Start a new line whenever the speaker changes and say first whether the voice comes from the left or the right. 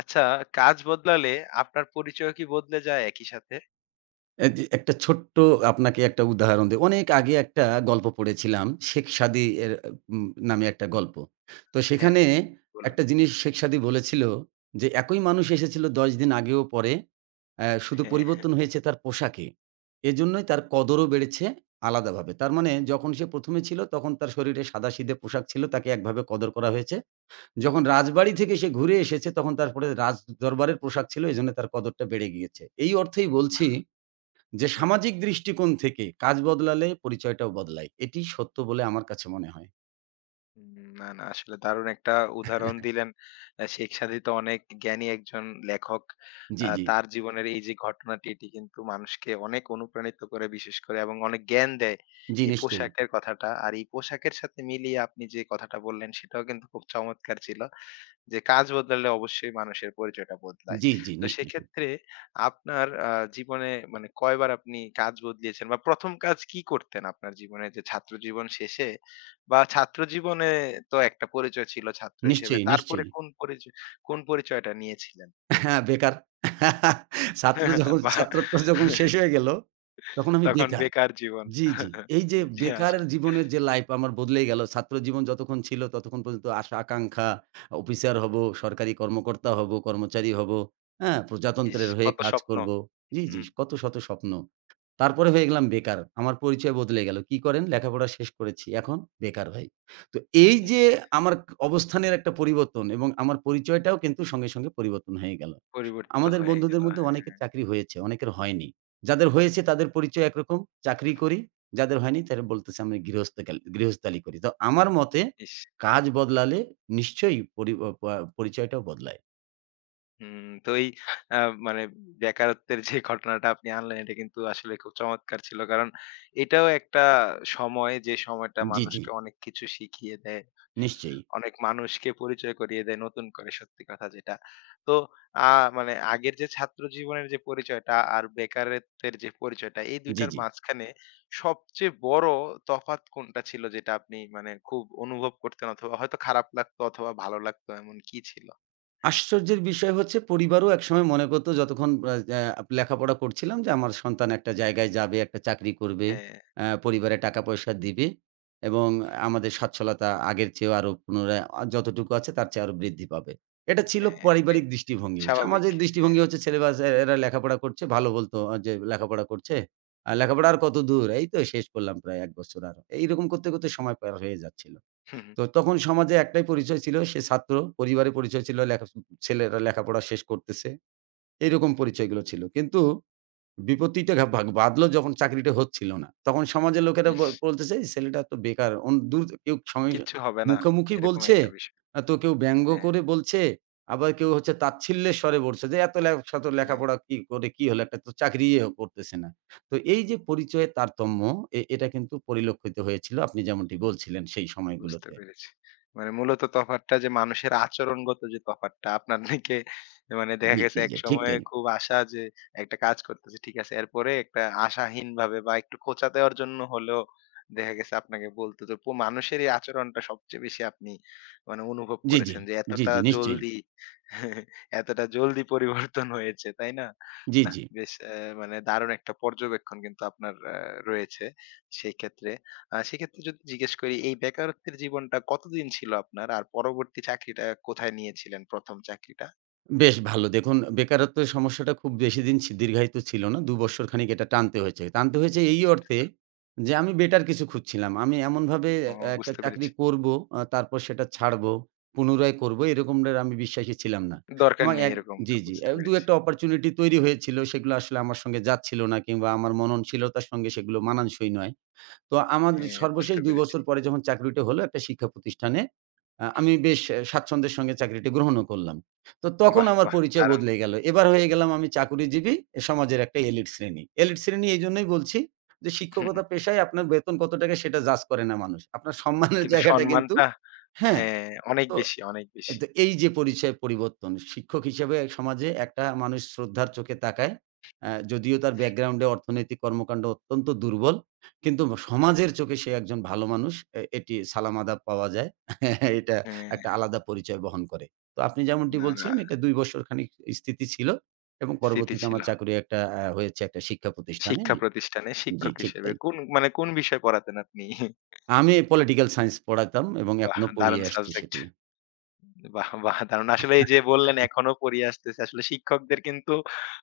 left: আচ্ছা, কাজ বদলালে আপনার পরিচয়ও কি বদলে যায় একই সাথে?
right: এ যে একটা ছোট্ট আপনাকে একটা উদাহরণ দেই। অনেক আগে একটা গল্প পড়েছিলাম। শেখ সাদী এর নামে একটা গল্প। তো
left: হ্যাঁ,
right: সেখানে
left: হ্যাঁ, বলুন।
right: একটা জিনিস শেখ সাদী বলেছিল যে, "একই মানুষ এসেছিল ১০ দিন আগে ও পরে। শুধু
left: হ্যাঁ, হ্যাঁ।
right: পরিবর্তন হয়েছে তার পোশাকে। এজন্যই তার কদরও বেড়েছে আলাদাভাবে।" তার মানে যখন সে ১ম এ ছিল তখন তার শরীরে সাদাসিধে পোশাক ছিল, তাকে একভাবে কদর করা হয়েছে। যখন রাজবাড়ি থেকে সে ঘুরে এসেছে তখন তারপরে রাজদরবারের পোশাক ছিল, এজন্য তার কদরটা বেড়ে গিয়েছে। এই অর্থেই
left: বাহ!
right: বলছি যে
left: হুম, হুম।
right: সামাজিক দৃষ্টিকোণ থেকে কাজ বদলালে পরিচয়টাও বদলায়। এটি সত্য বলে আমার কাছে মনে হয়।
left: না, না আসলে দারুণ একটা উদাহরণ দিলেন। শেখ সাদী তো অনেক জ্ঞানী একজন লেখক।
right: জি, জি।
left: তার জীবনের এই যে ঘটনাটি এটি কিন্তু মানুষকে অনেক অনুপ্রাণিত করে বিশেষ করে এবং অনেক জ্ঞান দেয়
right: জি,
left: এই
right: নিশ্চয়ই।
left: পোশাকের কথাটা। আর এই পোশাকের সাথে মিলিয়ে আপনি যে কথাটা বললেন সেটাও কিন্তু খুব চমৎকার ছিল। যে কাজ বদলালে অবশ্যই মানুষের পরিচয়টা বদলায়।
right: জি, জি,
left: তো
right: নিশ্চয়ই।
left: সেক্ষেত্রে আপনার জীবনে মানে কয়বার আপনি কাজ বদলিয়েছেন বা ১ম কাজ কি করতেন আপনার জীবনে যে ছাত্র জীবন শেষে বা ছাত্র জীবনে তো একটা পরিচয় ছিল ছাত্র হিসেবে।
right: নিশ্চয়ই,
left: তারপরে
right: নিশ্চয়ই।
left: কোন পরিচয় কোন পরিচয়টা নিয়েছিলেন?
right: হ্যাঁ, বেকার। ছাত্র যখন
left: বা
right: ছাত্রত্ব যখন শেষ হয়ে গেল, তখন আমি
left: তখন
right: বেকার।
left: বেকার জীবন।
right: জি, জি। এই যে
left: জি, জি
right: বেকার
left: আসলে।
right: জীবনের যে লাইফ আমার বদলেই গেল। ছাত্র জীবন যতক্ষণ ছিল ততক্ষণ পর্যন্ত আশা আকাঙ্খা, অফিসার হব, সরকারি কর্মকর্তা হব, কর্মচারী হব। হ্যাঁ?
left: ইস!
right: প্রজাতন্ত্রের হয়ে
left: কত
right: কাজ
left: স্বপ্ন।
right: করব। জি, জি।
left: হুম,
right: কত শত স্বপ্ন। তারপরে হয়ে গেলাম বেকার। আমার পরিচয় বদলে গেল। কি করেন? লেখাপড়া শেষ করেছি। এখন বেকার ভাই। তো এই যে
left: ইস!
right: আমার অবস্থানের একটা পরিবর্তন এবং আমার পরিচয়টাও কিন্তু সঙ্গে, সঙ্গে পরিবর্তন হয়ে গেল।
left: পরিবর্তিত
right: আমাদের
left: হয়ে
right: বন্ধুদের
left: গেল।
right: মধ্যে অনেকের চাকরি হয়েছে, অনেকের হয়নি। যাদের হয়েছে তাদের পরিচয় একরকম, চাকরি করি। যাদের হয়নি তারা বলতেছে আমরা গৃহস্থালি করি। তো আমার মতে
left: ইস!
right: কাজ বদলালে নিশ্চয়ই পরি অ পা পরিচয়টাও বদলায়।
left: হুম, তো এই আ মানে বেকারত্বের যে ঘটনাটা আপনি আনলেন এটা কিন্তু আসলে খুব চমৎকার ছিল। কারণ এটাও একটা সময় যে সময়টা
right: জি, জি।
left: মানুষকে অনেক কিছু শিখিয়ে দেয়।
right: নিশ্চয়ই।
left: অনেক মানুষকে পরিচয় করিয়ে দেয় নতুন করে সত্যি কথা যেটা। তো আ মানে আগের যে ছাত্র জীবনের যে পরিচয়টা আর বেকারত্বের যে পরিচয়টা এই ২
right: জি,
left: টার
right: জি।
left: মাঝখানে সবচেয়ে বড় তফাৎ কোনটা ছিল যেটা আপনি মানে খুব অনুভব করতেন অথবা হয়তো খারাপ লাগতো অথবা ভালো লাগতো এমন কি ছিল?
right: আশ্চর্যের বিষয় হচ্ছে পরিবারও একসময় মনে করত যতক্ষণ আ আ লেখাপড়া করছিলাম যে আমার সন্তান একটা জায়গায় যাবে, একটা চাকরি করবে,
left: হ্যাঁ,
right: পরিবারে টাকা-পয়সা দিবে এবং আমাদের স্বচ্ছলতা আগের চেয়েও আরো পুনরায় যতটুকু আছে তার চেয়ে আরো বৃদ্ধি পাবে। এটা ছিল
left: হ্যাঁ, এটাই।
right: পারিবারিক দৃষ্টিভঙ্গি।
left: স্বাভাবিক।
right: সামাজিক
left: হ্যাঁ।
right: দৃষ্টিভঙ্গি হচ্ছে ছেলেবাজ এ এরা লেখাপড়া করছে ভালো বলত যে লেখাপড়া করছে। লেখাপড়া আর কতদূর? এই তো শেষ করলাম প্রায় ১ বছর আরো। এইরকম করতে, করতে সময় পার হয়ে যাচ্ছিল।
left: হুম, হুম।
right: তো তখন সমাজে একটাই পরিচয় ছিল সে ছাত্র, পরিবারে পরিচয় ছিল ছেলেরা লেখাপড়া শেষ করতেছে। এরকম পরিচয়গুলো ছিল। কিন্তু বিপত্তিটা ঘা বাগ বাধলো যখন চাকরিটা হচ্ছিল না। তখন সমাজের লোকেরা
left: ইস!
right: বলতেছে, "এই ছেলেটা তো বেকার।" অন দূর কেউ সঙ্গে
left: কিচ্ছু হবে না।
right: মুখামুখি
left: এরকম
right: বলছে,
left: একটা বিষয়।
right: তো কেউ ব্যঙ্গ
left: হ্যাঁ,
right: করে বলছে, আবার কেউ হচ্ছে তাচ্ছিল্যের স্বরে বলছে যে, "এত লে শত
left: হ্যাঁ।
right: লেখাপড়া কি করে কি হলো? একটা তো চাকরিও করতেছে না।" তো এই যে পরিচয়ের তারতম্য, এটা কিন্তু পরিলক্ষিত হয়েছিল আপনি যেমনটি বলছিলেন সেই
left: বুঝতে
right: সময়গুলোতে।
left: পেরেছি। মানে মূলত তফাৎটা যে মানুষের আচরণগত যে তফাৎটা আপনার থেকে মানে দেখা
right: জি,
left: গেছে
right: জি, জি, ঠিক
left: একসময়ে
right: তাই।
left: খুব আশা যে একটা কাজ করতেছি ঠিক আছে। এরপরে একটা আশাহীনভাবে বা একটু খোঁচা দেওয়ার জন্য হলেও দেখা গেছে আপনাকে বলতো তো পো মানুষের এই আচরণটা সবচেয়ে বেশি আপনি মানে অনুভব
right: জি, জি,
left: করেছেন যে
right: জি,
left: এতটা
right: জি, নিশ্চয়ই।
left: জলদি এতটা জলদি পরিবর্তন হয়েছে, তাই না?
right: জি,
left: নাহ
right: জি।
left: বেশ মানে দারুণ একটা পর্যবেক্ষণ কিন্তু আপনার রয়েছে সেই ক্ষেত্রে। সেক্ষেত্রে যদি জিজ্ঞেস করি এই বেকারত্বের জীবনটা কতদিন ছিল আপনার? আর পরবর্তী চাকরিটা কোথায় নিয়েছিলেন ১ম চাকরিটা?
right: বেশ ভালো। দেখুন বেকারত্বের সমস্যাটা খুব বেশিদিন দীর্ঘায়িত ছিল না। ২ বৎসর খানিক এটা টানতে হয়েছে। টানতে হয়েছে এই অর্থে যে আমি বেটার কিছু খুঁজছিলাম। আমি এমনভাবে
left: ও
right: একটা
left: বুঝতে
right: চাকরি
left: পেরেছি।
right: করব, তারপর সেটা ছাড়বো, পুনরায় করব এরকমটার আমি বিশ্বাসী ছিলাম না।
left: দরকার
right: আমার
left: নেই
right: এক জি,
left: এরকমটা
right: জি,
left: বুঝতে পেরেছি।
right: ২-১ টা অপরচুনিটি তৈরি হয়েছিল। সেগুলো আসলে আমার সঙ্গে যাচ্ছিল না কিংবা আমার মননশীলতার সঙ্গে সেগুলো মানানসই নয়। তো আমার
left: হ্যাঁ,
right: সর্বশেষ
left: বুঝতে
right: ২
left: পেরেছি।
right: বছর পরে যখন চাকরিটা হলো একটা শিক্ষা প্রতিষ্ঠানে, আমি বেশ স্বাচ্ছন্দ্যের সঙ্গে চাকরিটি গ্রহণও করলাম। তো তখন
left: বাহ!
right: আমার
left: বাহ!
right: পরিচয়
left: দারুণ।
right: বদলে গেল। এবার হয়ে গেলাম আমি চাকুরিজীবী, সমাজের একটা এলিট শ্রেণী। এলিট শ্রেণী এইজন্যই বলছি যে
left: হুম,
right: শিক্ষকতা
left: হুম।
right: পেশায় আপনার বেতন কত টাকা সেটা জাজ করে না মানুষ। আপনার সম্মানের
left: কিন্তু
right: জায়গাটা কিন্তু
left: সম্মানটা
right: হ্যাঁ,
left: হ্যাঁ, অনেক
right: তো
left: বেশি, অনেক বেশি।
right: তো এই যে পরিচয় পরিবর্তন, শিক্ষক হিসেবে সমাজে একটা মানুষ শ্রদ্ধার চোখে তাকায়। যদিও তার ব্যাকগ্রাউন্ডে অর্থনৈতিক কর্মকাণ্ড অত্যন্ত দুর্বল। কিন্তু সমাজের চোখে সে একজন ভালো মানুষ। এটি সালাম আদাব পাওয়া যায়। এটা একটা
left: হ্যাঁ,
right: আলাদা পরিচয় বহন করে। তো আপনি যেমনটি
left: না, না
right: বলছিলেন এটা ২ বছর খানিক স্থিতি ছিল এবং
left: স্মৃতি
right: পরবর্তীতে
left: ছিল।
right: আমার চাকরি একটা হয়েছে একটা শিক্ষা প্রতিষ্ঠানে।
left: শিক্ষা প্রতিষ্ঠানে
right: জি,
left: শিক্ষক
right: ঠিক
left: হিসেবে
right: তাই।
left: কোন মানে কোন বিষয় পড়াতেন আপনি?
right: আমি পলিটিক্যাল সায়েন্স পড়াতাম এবং
left: বাহ!
right: এখনো পড়িয়ে
left: দারুণ
right: আসছি
left: সাবজেক্ট।
right: সেটি।
left: বাহ! বাহ! দারুণ। আসলে এই যে বললেন এখনো পড়িয়ে আসতেছে। আসলে শিক্ষকদের কিন্তু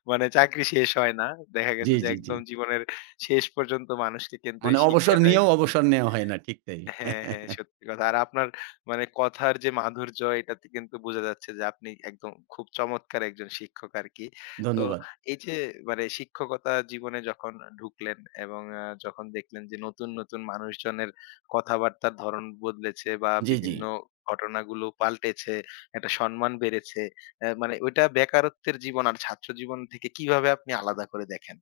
left: মানে চাকরি শেষ হয় না। দেখা
right: জি,
left: গেছে যে
right: জি, জি।
left: একদম জীবনের শেষ পর্যন্ত মানুষকে কিন্তু
right: মানে
left: এই
right: অবসর
left: শিক্ষাটাই
right: নিয়েও অবসর নেওয়া হয় না, ঠিক তাই।
left: হ্যাঁ, হ্যাঁ, সত্যি কথা। আর আপনার মানে কথার যে মাধুর্য এটাতে কিন্তু বোঝা যাচ্ছে যে আপনি একদম খুব চমৎকার একজন শিক্ষক আরকি। তো
right: ধন্যবাদ।
left: এই যে মানে শিক্ষকতা জীবনে যখন ঢুকলেন এবং যখন দেখলেন যে নতুন, নতুন মানুষজনের কথাবার্তার ধরন বদলেছে বা
right: জি, জি।
left: বিভিন্ন ঘটনাগুলো পাল্টেছে, একটা সম্মান বেড়েছে। মানে ওইটা বেকারত্বের জীবন আর ছাত্র জীবন থেকে কিভাবে আপনি আলাদা করে দেখেন?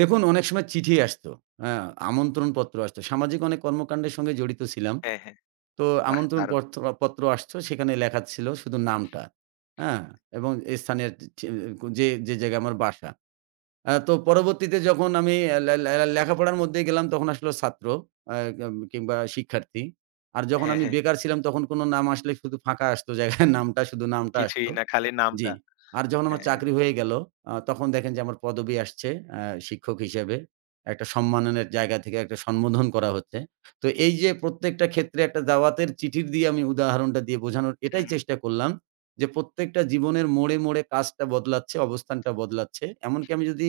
right: দেখুন অনেক সময় চিঠি আসতো, হ্যাঁ? আমন্ত্রণপত্র আসতো। সামাজিক অনেক কর্মকাণ্ডের সঙ্গে জড়িত ছিলাম।
left: হ্যাঁ, হ্যাঁ।
right: তো
left: বাহ!
right: আমন্ত্রণ
left: দারুণ।
right: পত্র পত্র আসতো সেখানে লেখা ছিল শুধু নামটা, হ্যাঁ? এবং স্থানের চে যে, যে জায়গায় আমার বাসা। তো পরবর্তীতে যখন আমি লে লে লেখাপড়ার মধ্যে গেলাম তখন আসলো ছাত্র আ কিংবা শিক্ষার্থী। আর যখন
left: হ্যাঁ,
right: আমি
left: হ্যাঁ।
right: বেকার ছিলাম তখন কোনো নাম আসলে শুধু ফাঁকা আসতো জায়গায় নামটা শুধু নামটা
left: কিছুই
right: আসতো।
left: না খালি
right: জি।
left: নামটা।
right: আর যখন আমার চাকরি হয়ে গেল, তখন দেখেন যে আমার পদবি আসছে আ শিক্ষক হিসেবে। একটা সম্মাননের জায়গা থেকে একটা সম্বোধন করা হচ্ছে। তো এই যে প্রত্যেকটা ক্ষেত্রে একটা দাওয়াতের চিঠির দিয়ে আমি উদাহরণটা দিয়ে বোঝানোর এটাই
left: হ্যাঁ।
right: চেষ্টা করলাম যে, প্রত্যেকটা জীবনের মোড়ে, মোড়ে কাজটা বদলাচ্ছে, অবস্থানটা বদলাচ্ছে। এমনকি আমি যদি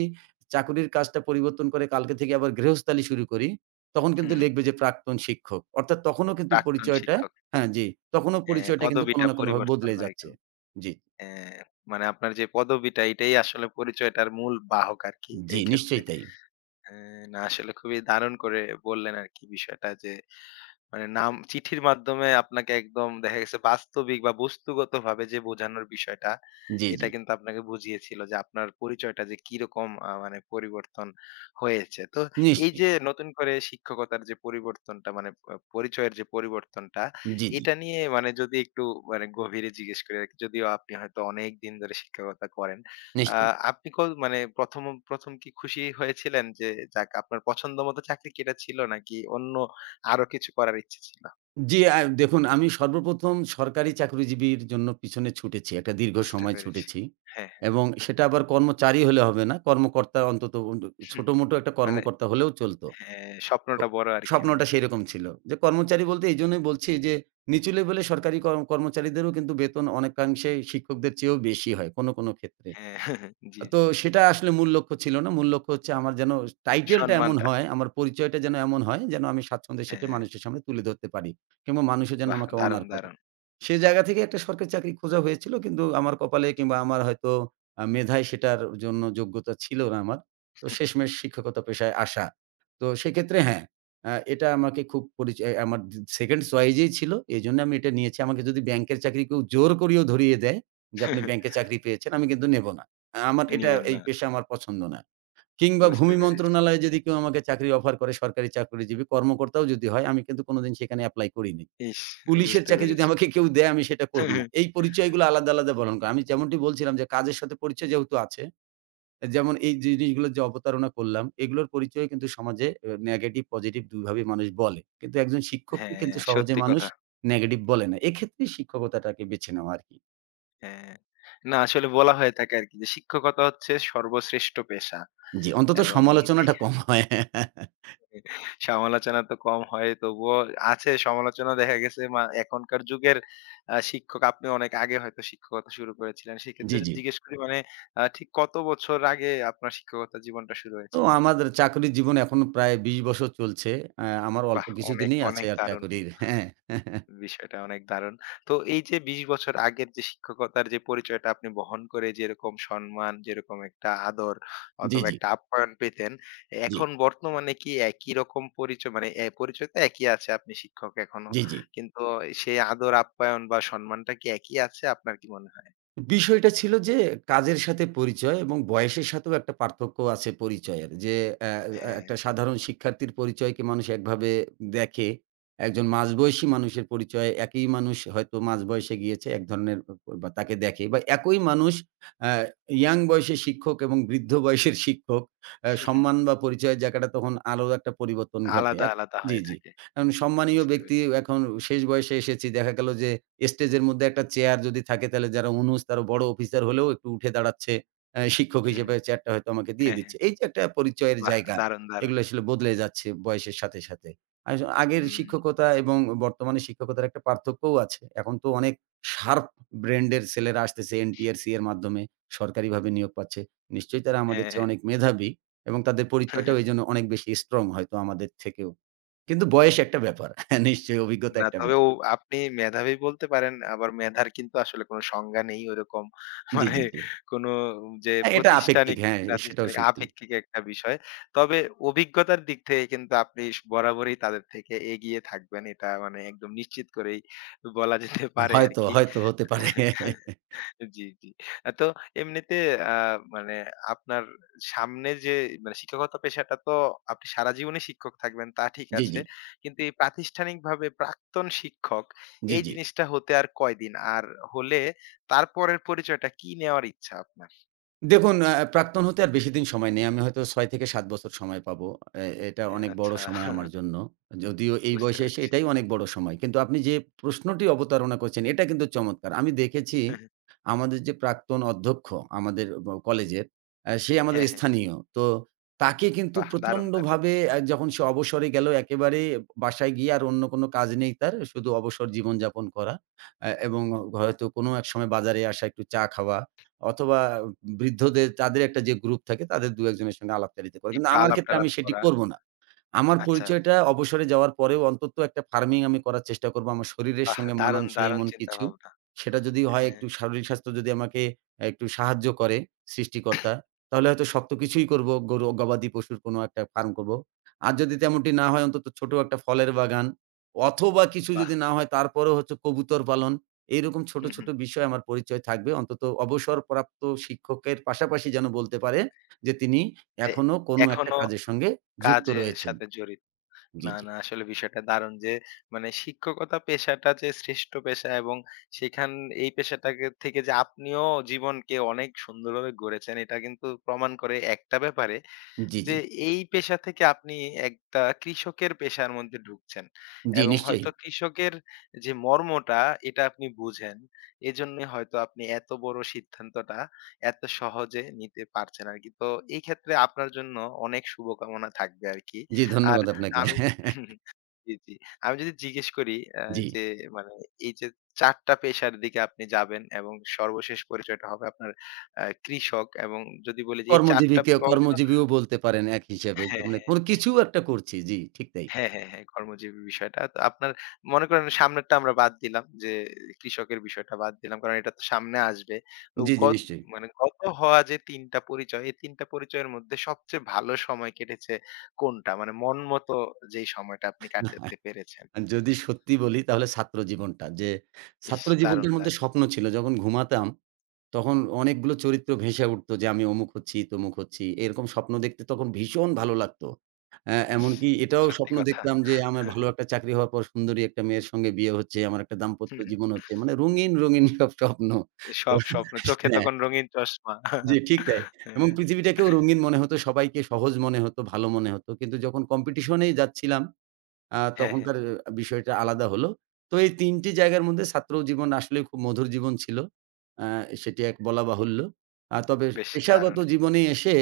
right: চাকুরির কাজটা পরিবর্তন করে কালকে থেকে আবার গৃহস্থালি শুরু করি, তখন
left: হুম,
right: কিন্তু
left: হুম।
right: লিখবে যে প্রাক্তন শিক্ষক। অর্থাৎ তখনও কিন্তু
left: প্রাক্তন
right: পরিচয়টা
left: শিক্ষক।
right: হ্যাঁ, জি। তখনও
left: হ্যাঁ,
right: পরিচয়টা কিন্তু কোন
left: পদবিটা
right: না কোনভাবে
left: পরিবর্তন
right: বদলে
left: হয়ে
right: যাচ্ছে।
left: গেল।
right: জি।
left: হ্যাঁ, মানে আপনার যে পদবিটা এটাই আসলে পরিচয়টার মূল বাহক আরকি
right: জি,
left: এই ক্ষেত্রে।
right: নিশ্চয়ই তাই।
left: অ্যা না আসলে খুবই দারুণ করে বললেন আরকি বিষয়টা যে মানে নাম চিঠির মাধ্যমে আপনাকে একদম দেখা গেছে বাস্তবিক বা বস্তুগতভাবে যে বোঝানোর বিষয়টা,
right: জি, জি।
left: এটা কিন্তু আপনাকে বুঝিয়েছিল যে আপনার পরিচয়টা যে কিরকম মানে পরিবর্তন হয়েছে। তো এই
right: নিশ্চয়ই।
left: যে নতুন করে শিক্ষকতার যে পরিবর্তনটা মানে প পরিচয়ের যে পরিবর্তনটা,
right: জি, জি।
left: এটা নিয়ে মানে যদি একটু মানে গভীরে জিজ্ঞেস করি আরকি, যদিও আপনি হয়তো অনেকদিন ধরে শিক্ষকতা করেন। আ
right: নিশ্চয়ই।
left: আপনি ক মানে ১ম, ১ম কি খুশি হয়েছিলেন যে যাক আপনার পছন্দমত চাকরি কি এটা ছিল নাকি অন্য আরো কিছু করার ইচ্ছে ছিল।
right: জি, দেখুন আমি সর্বপ্রথম সরকারি চাকরিজীবীর জন্য পিছনে ছুটেছি। একটা দীর্ঘ
left: বুঝতে
right: সময়
left: পেরেছি।
right: ছুটেছি।
left: হ্যাঁ, হ্যাঁ।
right: এবং সেটা আবার কর্মচারী হলে হবে না। কর্মকর্তা অন্তত ছোটমোটো একটা
left: মানে
right: কর্মকর্তা হলেও চলতো।
left: হ্যাঁ,
right: তো
left: স্বপ্নটা বড় আরকি
right: স্বপ্নটা
left: অনেক।
right: সেরকম ছিল। যে কর্মচারী বলতে এইজন্যই বলছি যে নিচু লেভেলে সরকারি কর্মচারীদেরও কিন্তু বেতন অনেকাংশে শিক্ষকদের চেয়েও বেশি হয় কোন, কোন ক্ষেত্রে।
left: হ্যাঁ, জি,
right: তো
left: জি।
right: সেটা আসলে মূল লক্ষ্য ছিল না। মূল লক্ষ্য হচ্ছে আমার যেন টাইটেলটা এমন
left: সম্মানটা।
right: হয়, আমার পরিচয়টা যেন এমন হয়, যেন আমি স্বাচ্ছন্দ্যে সেটা
left: হ্যাঁ,
right: মানুষের সামনে তুলে ধরতে পারি কিংবা মানুষও যেন
left: বাহ!
right: আমাকে
left: দারুণ,
right: অনার করে।
left: দারুণ।
right: সে জায়গা থেকে একটা সরকারি চাকরি খোঁজা হয়েছিল। কিন্তু আমার কপালে কিংবা আমার হয়তো মেধায় সেটার জন্য যোগ্যতা ছিল না আমার। তো শেষমেষ শিক্ষকতা পেশায় আসা। তো সেক্ষেত্রে হ্যাঁ, এটা আমাকে খুব পরিচয় আমার 2nd চয়েসেই ছিল। এজন্য আমি এটা নিয়েছি। আমাকে যদি ব্যাংকের চাকরি কেউ জোর করেও ধরিয়ে দেয় যে, "আপনি ব্যাংকে চাকরি পেয়েছেন," আমি কিন্তু নেব না। আ আমার এটা
left: নিবেন
right: এই
left: না।
right: পেশা আমার পছন্দ না। কিংবা
left: বুঝতে
right: ভূমি
left: পেরেছি।
right: মন্ত্রণালয়ে যদি কেউ আমাকে চাকরি অফার করে সরকারি চাকরিজীবী কর্মকর্তাও যদি হয়, আমি কিন্তু কোনোদিন সেখানে এপ্লাই করিনি।
left: ইস!
right: পুলিশের
left: বুঝতে
right: চাকরি যদি
left: পেরেছি।
right: আমাকে কেউ দেয় আমি সেটা করব না। এই পরিচয়গুলো আলাদা, আলাদা বলন করা। আমি যেমনটি বলছিলাম যে কাজের সাথে পরিচয় যেহেতু আছে, যেমন এই জিনিসগুলোর যে অবতারণা করলাম, এগুলোর পরিচয় কিন্তু সমাজে নেগেটিভ, পজিটিভ ২ ভাবেই মানুষ বলে। কিন্তু একজন শিক্ষককে
left: হ্যাঁ,
right: কিন্তু সহজে
left: সত্যি
right: মানুষ
left: কথা।
right: নেগেটিভ বলে না। এক্ষেত্রে শিক্ষকতাটাকে বেছে নেওয়া আরকি।
left: হ্যাঁ। না আসলে বলা হয়ে থাকে আরকি যে শিক্ষকতা হচ্ছে সর্বশ্রেষ্ঠ পেশা
right: জি, অন্তত
left: এবং
right: সমালোচনাটা কম হয়।
left: সমালোচনা তো কম হয় তবুও আছে সমালোচনা দেখা গেছে মা এখনকার যুগের শিক্ষক আপনি অনেক আগে হয়তো শিক্ষকতা শুরু করেছিলেন। সেক্ষেত্রে
right: জি, জি।
left: যদি জিজ্ঞেস করি মানে ঠিক কত বছর আগে আপনার শিক্ষকতা জীবনটা শুরু
right: তো
left: হয়েছিল?
right: আমাদের চাকরির জীবন এখন প্রায় ২০ বছর চলছে। আমার অল্প
left: বাহ! অনেক,
right: কিছুদিনই আছে
left: অনেক
right: আর
left: দারুণ।
right: চাকরির। হ্যাঁ।
left: বিষয়টা অনেক দারুণ। তো এই যে ২০ বছর আগের যে শিক্ষকতার যে পরিচয়টা আপনি বহন করে যেরকম সম্মান, যেরকম একটা আদর
right: জি,
left: অথবা
right: জি,
left: একটা আপ্যায়ন পেতেন,
right: জি,
left: এখন বর্তমানে কি একই রকম পরিচয় মানে এ পরিচয় তো একই আছে আপনি শিক্ষক এখনো।
right: জি, জি।
left: কিন্তু সেই আদর, আপ্যায়ন বা সম্মানটা কি একই আছে? আপনার কি মনে হয়?
right: বিষয়টা ছিল যে কাজের সাথে পরিচয় এবং বয়সের সাথেও একটা পার্থক্য আছে পরিচয়ের। যে অ্যা অ্যা
left: হ্যাঁ।
right: একটা সাধারণ শিক্ষার্থীর পরিচয়কে মানুষ একভাবে দেখে। একজন মাঝবয়সী মানুষের পরিচয় একই মানুষ হয়তো মাঝ বয়সে গিয়েছে এক ধরনের বা তাকে দেখে বা একই মানুষ অ্যা ইয়াং বয়সের শিক্ষক এবং বৃদ্ধ বয়সের শিক্ষক
left: হুম, হুম,
right: সম্মান বা পরিচয়ের জায়গাটা তখন আরো একটা পরিবর্তন ঘটে।
left: আলাদা, আলাদা
right: জি,
left: হয়ে
right: জি।
left: থাকে।
right: এখন সম্মানীয়
left: বুঝতে
right: ব্যক্তি
left: পেরেছি।
right: এখন শেষ বয়সে এসেছি। দেখা গেল যে স্টেজের মধ্যে একটা চেয়ার যদি থাকে তাহলে যারা অনুজ তারা বড় অফিসার হলেও একটু উঠে দাঁড়াচ্ছে। শিক্ষক
left: হু, হু।
right: হিসেবে চেয়ারটা হয়তো আমাকে দিয়ে
left: হ্যাঁ, হ্যাঁ।
right: দিচ্ছে। এই যে একটা পরিচয়ের
left: বাহ!
right: জায়গা,
left: দারুণ, দারুণ।
right: এগুলো আসলে বদলে যাচ্ছে বয়সের সাথে, সাথে। আগের
left: উম
right: শিক্ষকতা এবং বর্তমানে শিক্ষকতার একটা পার্থক্যও আছে। এখন তো অনেক শার্প ব্র্যান্ডের ছেলেরা আসতেছে NTRC এর মাধ্যমে সরকারিভাবে নিয়োগ পাচ্ছে। নিশ্চয়ই তারা আমাদের চেয়ে
left: হ্যাঁ।
right: অনেক মেধাবী এবং তাদের
left: হ্যাঁ,
right: পরিচয়টাও এজন্য অনেক বেশি স্ট্রং হয়তো আমাদের থেকেও। কিন্তু বয়স একটা ব্যাপার। হ্যাঁ, নিশ্চয়ই অভিজ্ঞতা
left: না,
right: একটা
left: তবে ও
right: ব্যাপার।
left: আপনি মেধাবী বলতে পারেন। আবার মেধার কিন্তু আসলে কোনো সংজ্ঞা নেই ওরকম।
right: জি, জি,
left: মানে
right: জি।
left: কোনো যে
right: হ্যাঁ, এটা আপেক্ষিক।
left: প্রাতিষ্ঠানিক,
right: হ্যাঁ, সেটাও
left: প্রাতিষ্ঠানিক
right: সত্যি।
left: আপেক্ষিক একটা বিষয়। তবে অভিজ্ঞতার দিক থেকে কিন্তু আপনি স বরাবরই তাদের থেকে এগিয়ে থাকবেন। এটা মানে একদম নিশ্চিত করেই বলা যেতে পারে
right: হয়তো,
left: আরকি।
right: হয়তো হতে পারে।
left: জি, জি। তো এমনিতে আ মানে আপনার সামনে যে মানে শিক্ষকতা পেশাটা তো আপনি সারা জীবনই শিক্ষক থাকবেন তা ঠিক
right: জি,
left: আছে।
right: জি।
left: কিন্তু এই প্রাতিষ্ঠানিকভাবে প্রাক্তন শিক্ষক
right: জি,
left: এই
right: জি।
left: জিনিসটা হতে আর কয়দিন? আর হলে তারপরের পরিচয়টা কি নেওয়ার ইচ্ছা আপনার?
right: দেখুন প্রাক্তন হতে আর বেশিদিন সময় নেই। আমি হয়তো ৬ থেকে ৭ বছর সময় পাবো। এটা
left: এ
right: অনেক বড়
left: আচ্ছা
right: সময় আমার জন্য। যদিও এই
left: বুঝতে
right: বয়সে এসে
left: পেরেছি।
right: এটাই অনেক বড় সময়। কিন্তু আপনি যে প্রশ্নটি অবতারণা করছেন এটা কিন্তু চমৎকার। আমি দেখেছি আমাদের যে প্রাক্তন অধ্যক্ষ আমাদের কলেজের, সে আমাদের
left: হ্যাঁ, হ্যাঁ।
right: স্থানীয়। তো তাকে কিন্তু
left: বাহ! দারুণ, দারুণ।
right: প্রচন্ডভাবে যখন সে অবসরে গেল একেবারে বাসায় গিয়ে আর অন্য কোনো কাজ নেই তার। শুধু অবসর জীবনযাপন করা। এবং হয়তো কোনো এক সময় বাজারে আসা, একটু চা খাওয়া। অথবা বৃদ্ধদের তাদের একটা যে গ্রুপ থাকে তাদের ২-১ জনের সঙ্গে আলাপচারিতা করে। কিন্তু
left: একটু
right: আমার ক্ষেত্রে আমি
left: আলাপ-টালাপ
right: সেটি
left: করা।
right: করব না। আমার
left: আচ্ছা,
right: পরিচয়টা
left: আচ্ছা।
right: অবসরে যাওয়ার পরেও অন্তত একটা ফার্মিং আমি করার চেষ্টা করব। আমার শরীরের
left: বাহ!
right: সঙ্গে
left: দারুণ,
right: মানানসই
left: দারুণ
right: এমন কিছু।
left: চিন্তাভাবনা।
right: সেটা যদি হয়
left: হ্যাঁ,
right: একটু শারীরিক স্বাস্থ্য যদি আমাকে একটু সাহায্য করে সৃষ্টিকর্তা, তাহলে হয়তো শক্ত কিছুই করব। গরু, গবাদি পশুর কোনো একটা ফার্ম করব। আর যদি তেমনটি না হয় অন্তত ছোট একটা ফলের বাগান অথবা কিছু
left: বাহ!
right: যদি না হয় তারপরেও হচ্ছে কবুতর পালন। এইরকম ছোট,
left: হুম,
right: ছোট
left: হুম।
right: বিষয় আমার পরিচয় থাকবে। অন্তত অবসরপ্রাপ্ত শিক্ষকের পাশাপাশি যেন বলতে পারে যে তিনি
left: তে
right: এখনো কোনো একটা
left: এখনো
right: কাজের সঙ্গে যুক্ত
left: কাজের
right: রয়েছেন।
left: সাথে জড়িত।
right: জি,
left: না,
right: জি।
left: না আসলে বিষয়টা দারুণ যে মানে শিক্ষকতা পেশাটা যে শ্রেষ্ঠ পেশা এবং সেখান এই পেশাটাকে থেকে যে আপনিও জীবনকে অনেক সুন্দরভাবে গড়েছেন এটা কিন্তু প্রমাণ করে একটা ব্যাপারে
right: জি, জি।
left: যে এই পেশা থেকে আপনি একটা কৃষকের পেশার মধ্যে ঢুকছেন
right: জি,
left: এবং
right: নিশ্চয়ই।
left: হয়তো কৃষকের যে মর্মটা এটা আপনি বুঝেন এজন্যই হয়তো আপনি এত বড় সিদ্ধান্তটা এত সহজে নিতে পারছেন আর কি তো এই ক্ষেত্রে আপনার জন্য অনেক শুভকামনা থাকবে আর কি
right: জি,
left: আর
right: ধন্যবাদ আপনাকে।
left: আমি হুম, জি জি আমি যদি জিজ্ঞেস করি আহ,
right: জি।
left: যে মানে এই যে চারটা পেশার দিকে আপনি যাবেন এবং সর্বশেষ পরিচয়টা হবে আপনার আহ, কৃষক এবং যদি বলি যে এই চারটা অংশ
right: কর্মজীবীও বলতে পারেন এক হিসেবে। যে
left: হ্যাঁ
right: মানে
left: হ্যাঁ
right: কোন কিছু একটা করছি। জি, ঠিক তাই।
left: হ্যাঁ, হ্যাঁ, হ্যাঁ, কর্মজীবী বিষয়টা। তো আপনার মনে করেন সামনেরটা আমরা বাদ দিলাম যে কৃষকের বিষয়টা বাদ দিলাম। কারণ এটা তো সামনে আসবে। তো
right: জি, জি,
left: গত
right: নিশ্চয়ই।
left: মানে গত হওয়া যে ৩ টা পরিচয়, এই ৩ টা পরিচয়ের মধ্যে সবচেয়ে ভালো সময় কেটেছে কোনটা? মানে মন মতো যেই সময়টা আপনি কাটাতে পেরেছেন।
right: যদি সত্যি বলি তাহলে ছাত্র জীবনটা। যে
left: ইস!
right: ছাত্র
left: দারুণ,
right: জীবনটার মধ্যে
left: দারুণ।
right: স্বপ্ন ছিল। যখন ঘুমাতাম তখন অনেকগুলো চরিত্র ভেসে উঠতো যে আমি অমুক হচ্ছি, তমুক হচ্ছি। এরকম স্বপ্ন দেখতে তখন ভীষণ ভালো লাগতো।
left: ইস!
right: এমনকি এটাও
left: সত্যি
right: স্বপ্ন
left: কথা।
right: দেখতাম যে আমার ভালো একটা চাকরি হওয়ার পর সুন্দরী একটা মেয়ের সঙ্গে বিয়ে হচ্ছে, আমার একটা দাম্পত্য
left: হুম, হুম।
right: জীবন হচ্ছে। মানে রঙিন, রঙিন সব স্বপ্ন।
left: সব স্বপ্ন চোখে
right: তো হ্যাঁ,
left: তখন রঙিন চশমা।
right: জি ঠিক তাই। এবং
left: হ্যাঁ,
right: পৃথিবীটাকেও রঙিন মনে হতো, সবাইকে সহজ মনে হতো, ভালো মনে হতো। কিন্তু যখন কম্পিটিশন এই যাচ্ছিলাম
left: হ্যাঁ, হ্যাঁ,
right: তখনকার বিষয়টা আলাদা হলো। তো এই ৩ টি জায়গার মধ্যে ছাত্র জীবন আসলে খুব মধুর জীবন ছিল। আ সেটি এক বলা বাহুল্য। তবে
left: বেশ
right: পেশাগত
left: দারুণ।
right: জীবনে এসে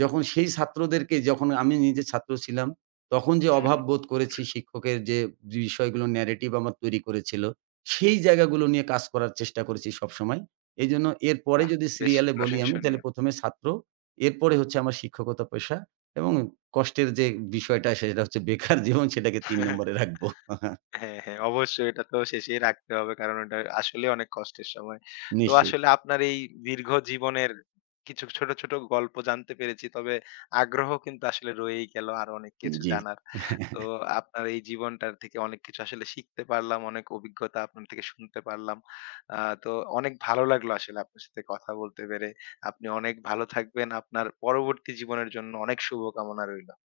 right: যখন সেই ছাত্রদেরকে যখন আমি নিজে ছাত্র ছিলাম, তখন যে
left: হুম,
right: অভাব
left: হুম।
right: বোধ করেছি শিক্ষকের যে বিষয়গুলো ন্যারেটিভ আমার তৈরি করেছিল, সেই জায়গাগুলো নিয়ে কাজ করার চেষ্টা করেছি সবসময়। এজন্য এরপরে
left: বাহ!
right: যদি
left: বেশ
right: সিরিয়ালে বলি আমি তাহলে
left: প্রশংসনীয়।
right: ১ম এ ছাত্র, এরপরে হচ্ছে আমার শিক্ষকতা পেশা। এবং কষ্টের যে বিষয়টা সেটা হচ্ছে বেকার জীবন সেটাকে ৩ নম্বরে রাখবো।
left: হ্যাঁ, হ্যাঁ। অবশ্যই এটা তো শেষেই রাখতে হবে। কারণ ওটা আসলে অনেক কষ্টের সময়। তো
right: নিশ্চয়ই।
left: আসলে আপনার এই দীর্ঘ জীবনের কিছু ছোট, ছোট গল্প জানতে পেরেছি। তবে আগ্রহ কিন্তু আসলে রয়েই গেল আরো অনেক কিছু
right: জি।
left: জানার। তো আপনার এই জীবনটার থেকে অনেক কিছু আসলে শিখতে পারলাম, অনেক অভিজ্ঞতা আপনার থেকে শুনতে পারলাম। তো অনেক ভালো লাগলো আসলে আপনার সাথে কথা বলতে পেরে। আপনি অনেক ভালো থাকবেন। আপনার পরবর্তী জীবনের জন্য অনেক শুভকামনা রইলো।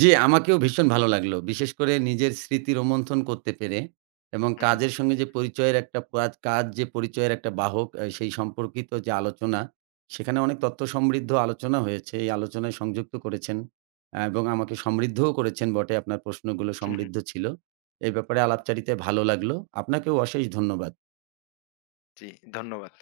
right: জি, আমাকেও ভীষণ ভালো লাগলো। বিশেষ করে নিজের স্মৃতি রোমন্থন করতে পেরে এবং
left: হুম, হুম,
right: কাজের সঙ্গে যে পরিচয়ের একটা পাজ কাজ যে পরিচয়ের একটা বাহক সেই সম্পর্কিত যে আলোচনা, সেখানে অনেক তথ্য সমৃদ্ধ আলোচনা হয়েছে। এই আলোচনায় সংযুক্ত করেছেন এবং আমাকে সমৃদ্ধও করেছেন বটে। আপনার প্রশ্নগুলো
left: হুম, হুম।
right: সমৃদ্ধ ছিল। এই ব্যাপারে আলাপচারিতায় ভালো লাগলো। আপনাকেও অশেষ ধন্যবাদ।
left: জি, ধন্যবাদ।